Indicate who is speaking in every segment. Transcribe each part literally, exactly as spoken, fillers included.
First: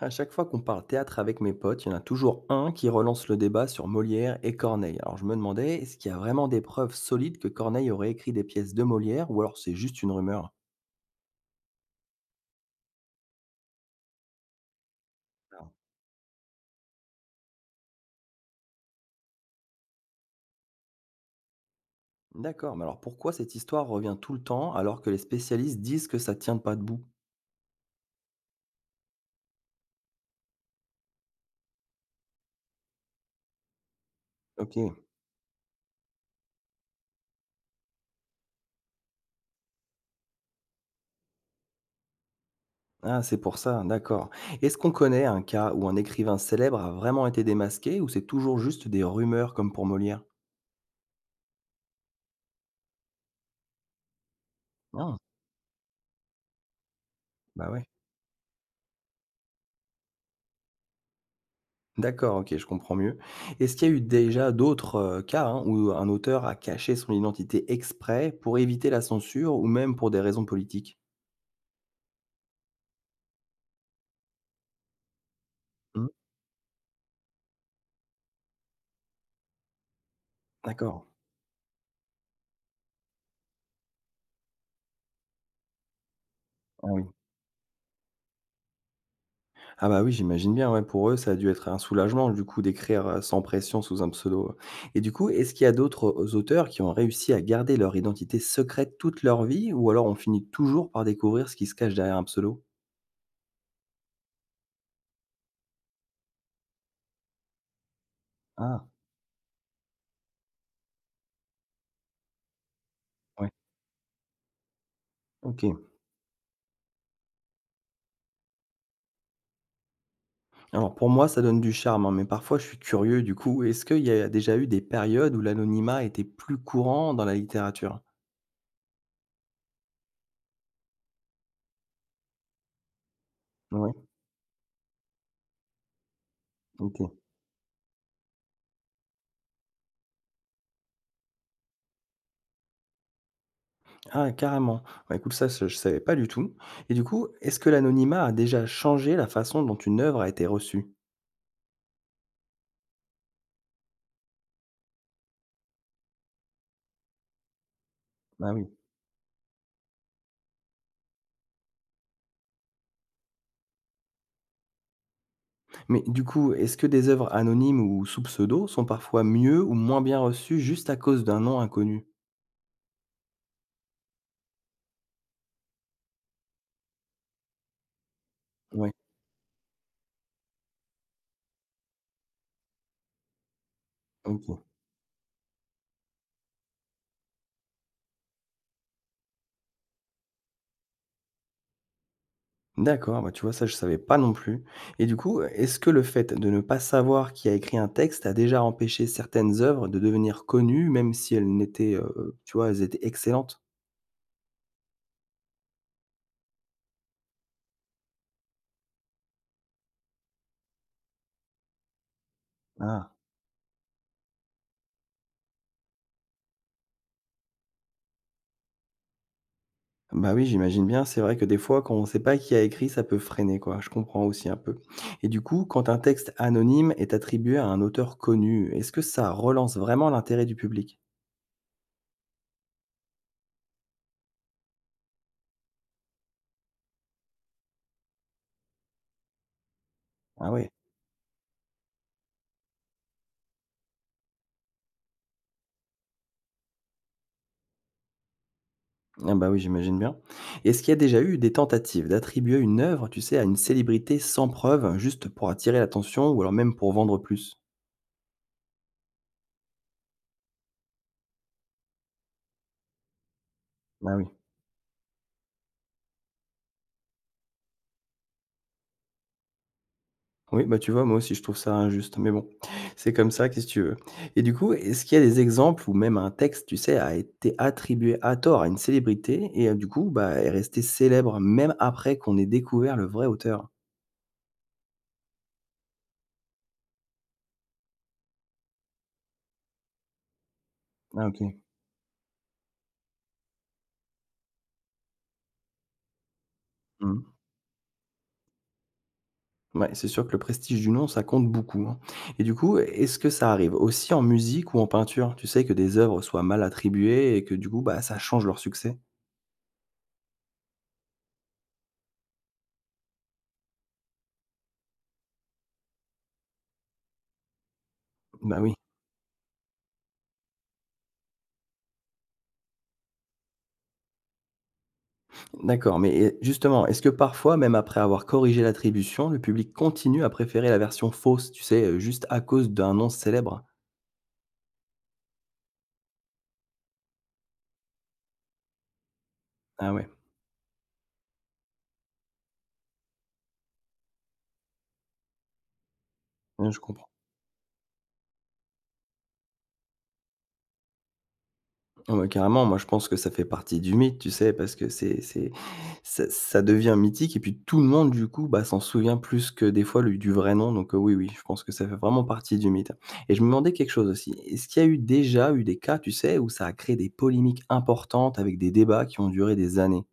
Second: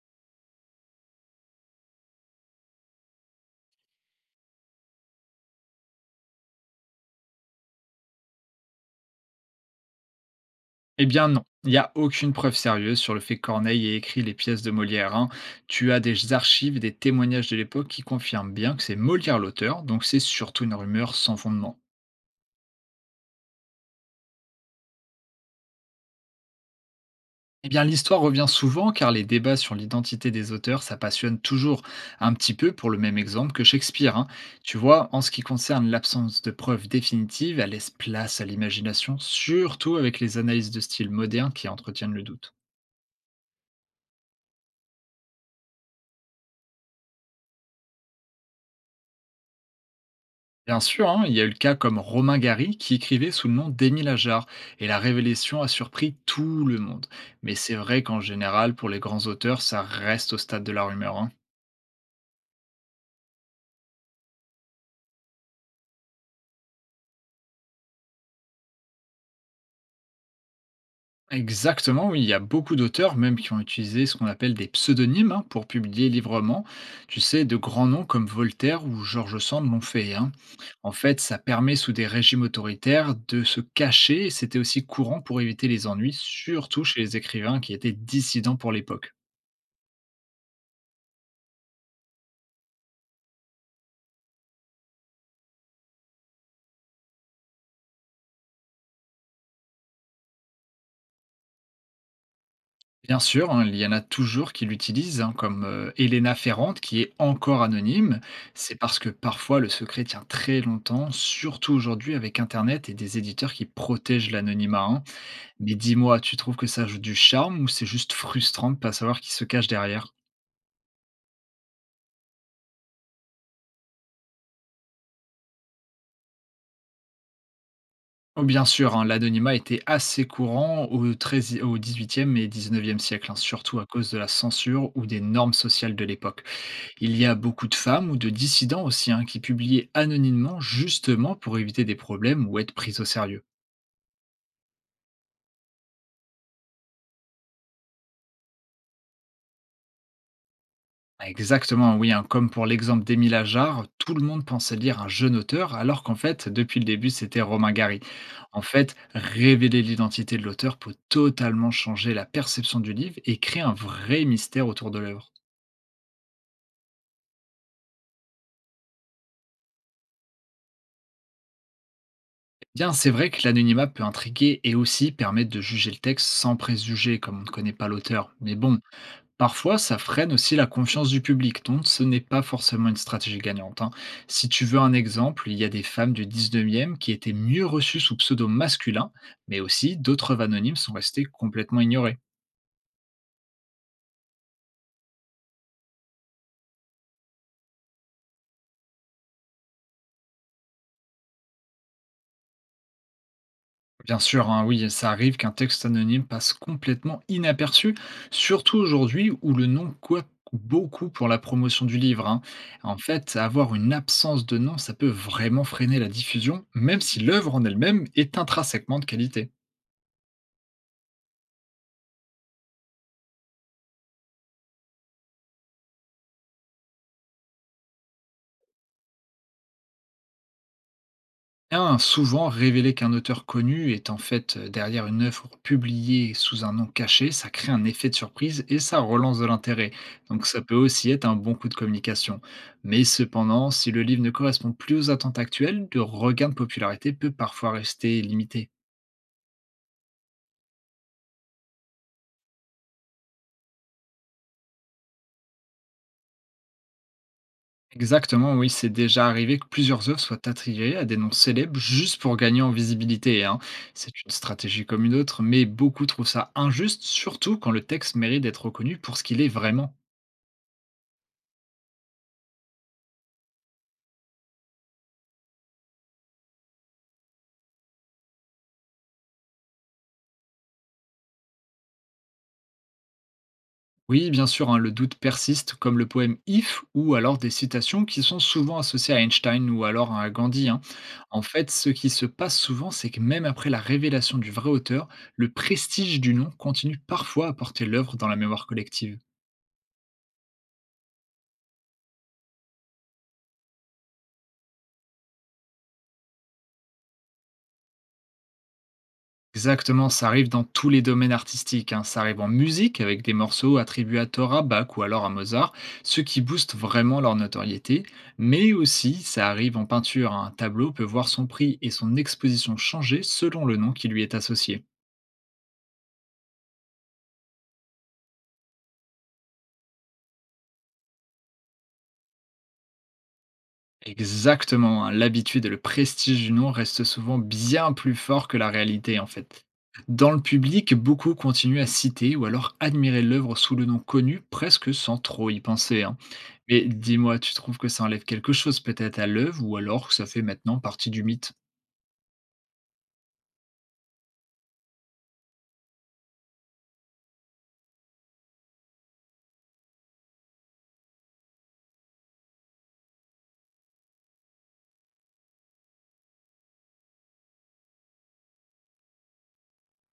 Speaker 1: À chaque fois qu'on parle théâtre avec mes potes, il y en a toujours un qui relance le débat sur Molière et Corneille. Alors je me demandais, est-ce qu'il y a vraiment des preuves solides que Corneille aurait écrit des pièces de Molière ou alors c'est juste une rumeur.
Speaker 2: Eh bien non, il n'y a aucune preuve sérieuse sur le fait que Corneille ait écrit les pièces de Molière. Hein.
Speaker 1: Alors.
Speaker 2: Tu as des archives et des témoignages de l'époque qui confirment bien que c'est Molière l'auteur, donc c'est surtout une rumeur sans fondement.
Speaker 1: D'accord, mais alors pourquoi cette histoire revient tout le temps alors que les spécialistes disent que ça tient pas debout.
Speaker 2: Eh bien l'histoire revient souvent car les débats sur l'identité des auteurs, ça passionne toujours un petit peu pour le même exemple que Shakespeare. Hein. Tu
Speaker 1: Ok.
Speaker 2: vois, en ce qui concerne l'absence de preuves définitives, elle laisse place à l'imagination, surtout avec les analyses de style moderne qui entretiennent le doute.
Speaker 1: Ah c'est pour ça, d'accord. Est-ce qu'on connaît un cas où un écrivain célèbre a vraiment été démasqué ou c'est toujours juste des rumeurs comme pour Molière.
Speaker 2: Bien sûr, hein, il y a eu le cas comme Romain Gary qui écrivait sous le nom d'Émile Ajar, et la
Speaker 1: Non,
Speaker 2: révélation a surpris tout le monde. Mais
Speaker 1: bah
Speaker 2: c'est
Speaker 1: ouais.
Speaker 2: vrai qu'en général, pour les grands auteurs, ça reste au stade de la rumeur. Hein.
Speaker 1: D'accord, OK, je comprends mieux. Est-ce qu'il y a eu déjà d'autres, heu, cas, hein, où un auteur a caché son identité exprès pour éviter la censure ou même pour des raisons politiques?
Speaker 2: Exactement, oui, il y a beaucoup d'auteurs même qui ont utilisé ce qu'on appelle des pseudonymes, hein, pour
Speaker 1: Mmh,
Speaker 2: publier librement. Tu sais, de grands noms comme Voltaire ou George Sand l'ont fait. Hein. En
Speaker 1: d'accord.
Speaker 2: fait, ça permet sous des régimes autoritaires de se cacher, et c'était aussi courant pour éviter les ennuis, surtout
Speaker 1: Ah
Speaker 2: chez
Speaker 1: oui.
Speaker 2: les écrivains qui étaient dissidents pour l'époque.
Speaker 1: Ah bah, oui, j'imagine bien, ouais, pour eux, ça a dû être un soulagement, du coup, d'écrire, heu, sans pression sous un pseudo, et du coup, est-ce qu'il y a d'autres, auteurs qui ont réussi à garder leur identité secrète toute leur vie ou alors on finit toujours par découvrir ce qui se cache derrière un pseudo?
Speaker 2: Bien sûr, hein, il y en a toujours qui l'utilisent, hein, comme euh, Elena Ferrante, qui est encore anonyme. C'est
Speaker 1: Ah,
Speaker 2: parce que parfois le secret tient très longtemps, surtout aujourd'hui avec Internet et des
Speaker 1: ouais,
Speaker 2: éditeurs qui protègent l'anonymat. Hein. Mais
Speaker 1: OK.
Speaker 2: dis-moi, tu trouves que ça ajoute du charme ou c'est juste frustrant de pas savoir qui se cache derrière?
Speaker 1: Alors pour moi, ça donne du charme, hein, mais parfois je suis curieux du coup. Est-ce qu'il y a déjà eu des périodes où l'anonymat était plus courant dans la littérature?
Speaker 2: Oh, bien sûr, hein, l'anonymat était assez courant au treize au dix-huitième et dix-neuvième siècle, hein, surtout à
Speaker 1: Ouais,
Speaker 2: cause de la censure ou des normes sociales de l'époque.
Speaker 1: ok.
Speaker 2: Il y a beaucoup de femmes ou de dissidents aussi, hein, qui publiaient anonymement justement pour éviter des problèmes ou être prises au sérieux.
Speaker 1: Ah, carrément. Bah, écoute, ça, ça, je savais pas du tout. Et du coup, est-ce que l'anonymat a déjà changé la façon dont une œuvre a été reçue?
Speaker 2: Ah, exactement, oui, hein, comme pour l'exemple d'Émile Ajar, tout le monde pensait lire un jeune auteur alors qu'en fait, depuis le début, c'était Romain Gary.
Speaker 1: Ah
Speaker 2: En
Speaker 1: oui.
Speaker 2: fait, révéler l'identité de l'auteur peut totalement changer la perception du livre et créer un vrai mystère autour de l'œuvre.
Speaker 1: Mais du coup, est-ce que des œuvres anonymes ou sous pseudo sont parfois mieux ou moins bien reçues juste à cause d'un nom inconnu?
Speaker 2: Eh bien, c'est vrai que l'anonymat peut intriguer et aussi permettre de juger le texte sans préjugés comme on ne connaît pas l'auteur. Mais bon,
Speaker 1: Ouais,
Speaker 2: parfois, ça freine aussi la confiance du public, donc ce n'est pas forcément une stratégie gagnante. Hein. Si
Speaker 1: ok.
Speaker 2: tu veux un exemple, il y a des femmes du dix-neuvième qui étaient mieux reçues sous pseudo masculin, mais aussi d'autres anonymes sont restés complètement ignorés.
Speaker 1: D'accord, bah, tu vois, ça, je savais pas non plus. Et du coup, est-ce que le fait de ne pas savoir qui a écrit un texte a déjà empêché certaines œuvres de devenir connues, même si elles n'étaient, heu, tu vois, elles étaient excellentes?
Speaker 2: Bien sûr, hein, oui, ça arrive qu'un texte anonyme passe complètement inaperçu, surtout aujourd'hui où le nom coûte beaucoup pour la promotion du livre. Hein. En
Speaker 1: Ah.
Speaker 2: fait, avoir une absence de nom, ça peut vraiment freiner la diffusion, même si l'œuvre en elle-même est intrinsèquement de qualité.
Speaker 1: Bah, oui, j'imagine bien. C'est vrai que des fois, quand on ne sait pas qui a écrit, ça peut freiner, quoi. Je comprends aussi un peu. Et du coup, quand un texte anonyme est attribué à un auteur connu, est-ce que ça relance vraiment l'intérêt du public?
Speaker 2: Bien souvent, révéler qu'un auteur connu est en fait euh, derrière une œuvre publiée sous un nom caché, ça crée un effet de surprise et ça relance de l'intérêt. Donc
Speaker 1: Ah
Speaker 2: ça
Speaker 1: ouais.
Speaker 2: peut aussi être un bon coup de communication. Mais cependant, si le livre ne correspond plus aux attentes actuelles, le regain de popularité peut parfois rester limité.
Speaker 1: Ah bah oui, j'imagine bien. Est-ce qu'il y a déjà eu des tentatives d'attribuer une œuvre, tu sais, à une célébrité sans preuve, juste pour attirer l'attention ou alors même pour vendre plus?
Speaker 2: Exactement, oui, c'est déjà arrivé que plusieurs œuvres soient attribuées à des noms célèbres juste pour gagner en visibilité. Hein. C'est
Speaker 1: Ah oui.
Speaker 2: une stratégie comme une autre, mais beaucoup trouvent ça injuste, surtout quand le texte mérite d'être reconnu pour ce qu'il est vraiment.
Speaker 1: Oui, bah tu vois, moi aussi je trouve ça injuste, mais bon, c'est comme ça, qu'est-ce que tu veux? Et du coup, est-ce qu'il y a des exemples où même un texte, tu sais, a été attribué à tort à une célébrité et euh, du coup, bah, est resté célèbre même après qu'on ait découvert le vrai auteur?
Speaker 2: Oui, bien sûr, hein, le doute persiste, comme le poème If, ou alors des citations qui sont souvent associées à Einstein ou alors à Gandhi. Hein.
Speaker 1: Ah
Speaker 2: En
Speaker 1: ok.
Speaker 2: fait, ce qui se passe souvent, c'est que même après la révélation du vrai auteur, le prestige du nom continue parfois à porter l'œuvre dans la mémoire collective.
Speaker 1: Ouais, c'est sûr que le prestige du nom, ça compte beaucoup, hein. Et du coup, est-ce que ça arrive aussi en musique ou en peinture? Tu sais, que des œuvres soient mal attribuées et que du coup, bah, ça change leur succès?
Speaker 2: Exactement, ça arrive dans tous les domaines artistiques. Hein. Ça arrive en musique avec des morceaux attribués à Thora, Bach ou alors à Mozart, ce qui booste vraiment leur notoriété.
Speaker 1: Bah
Speaker 2: Mais
Speaker 1: oui.
Speaker 2: aussi, ça arrive en peinture. Hein. Un tableau peut voir son prix et son exposition changer selon le nom qui lui est associé.
Speaker 1: D'accord, mais et justement, est-ce que parfois, même après avoir corrigé l'attribution, le public continue à préférer la version fausse, tu sais, euh, juste à cause d'un nom célèbre?
Speaker 2: Exactement, hein, l'habitude et le prestige du nom restent souvent bien plus forts que la réalité en fait.
Speaker 1: Ah ouais,
Speaker 2: Dans le public, beaucoup continuent à citer ou alors admirer l'œuvre sous le nom connu presque sans trop y penser. Hein.
Speaker 1: ouais, je
Speaker 2: Mais
Speaker 1: comprends.
Speaker 2: dis-moi, tu trouves que ça enlève quelque chose peut-être à l'œuvre ou alors que ça fait maintenant partie du mythe?
Speaker 1: Ah ouais, carrément, moi je pense que ça fait partie du mythe, tu sais? Parce que c'est c'est ça ça devient mythique et puis tout le monde du coup, bah, s'en souvient plus que des fois le du vrai nom donc heu, oui, oui, je pense que ça fait vraiment partie du mythe et je me demandais quelque chose aussi. Est-ce qu'il y a eu déjà eu des cas, tu sais, où ça a créé des polémiques importantes avec des débats qui ont duré des années?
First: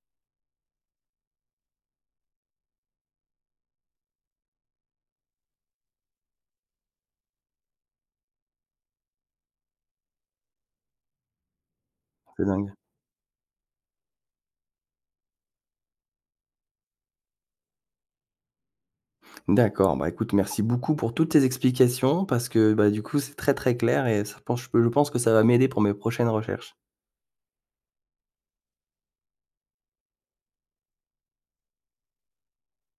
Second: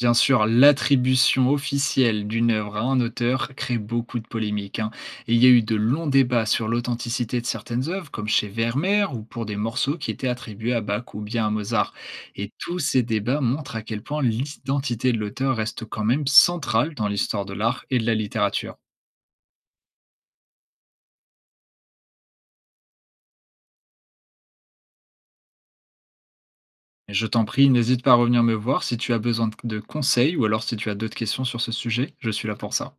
Speaker 2: Bien sûr, l'attribution officielle d'une œuvre à un auteur crée beaucoup de polémiques. Hein. Et il y a eu de longs débats sur l'authenticité de certaines œuvres, comme chez Vermeer, ou pour des morceaux qui étaient attribués à Bach ou bien à Mozart.
Speaker 1: C'est
Speaker 2: Et
Speaker 1: dingue.
Speaker 2: tous ces débats montrent à quel point l'identité de l'auteur reste quand même centrale dans l'histoire de l'art et de la littérature.
Speaker 1: D'accord, bah, écoute merci beaucoup pour toutes tes explications parce que, bah, du coup c'est très, très clair et ça pense je peux je pense que ça va m'aider pour mes prochaines recherches.
Speaker 2: Et je t'en prie, n'hésite pas à revenir me voir si tu as besoin de de conseils ou alors si tu as d'autres questions sur ce sujet, je suis là pour ça.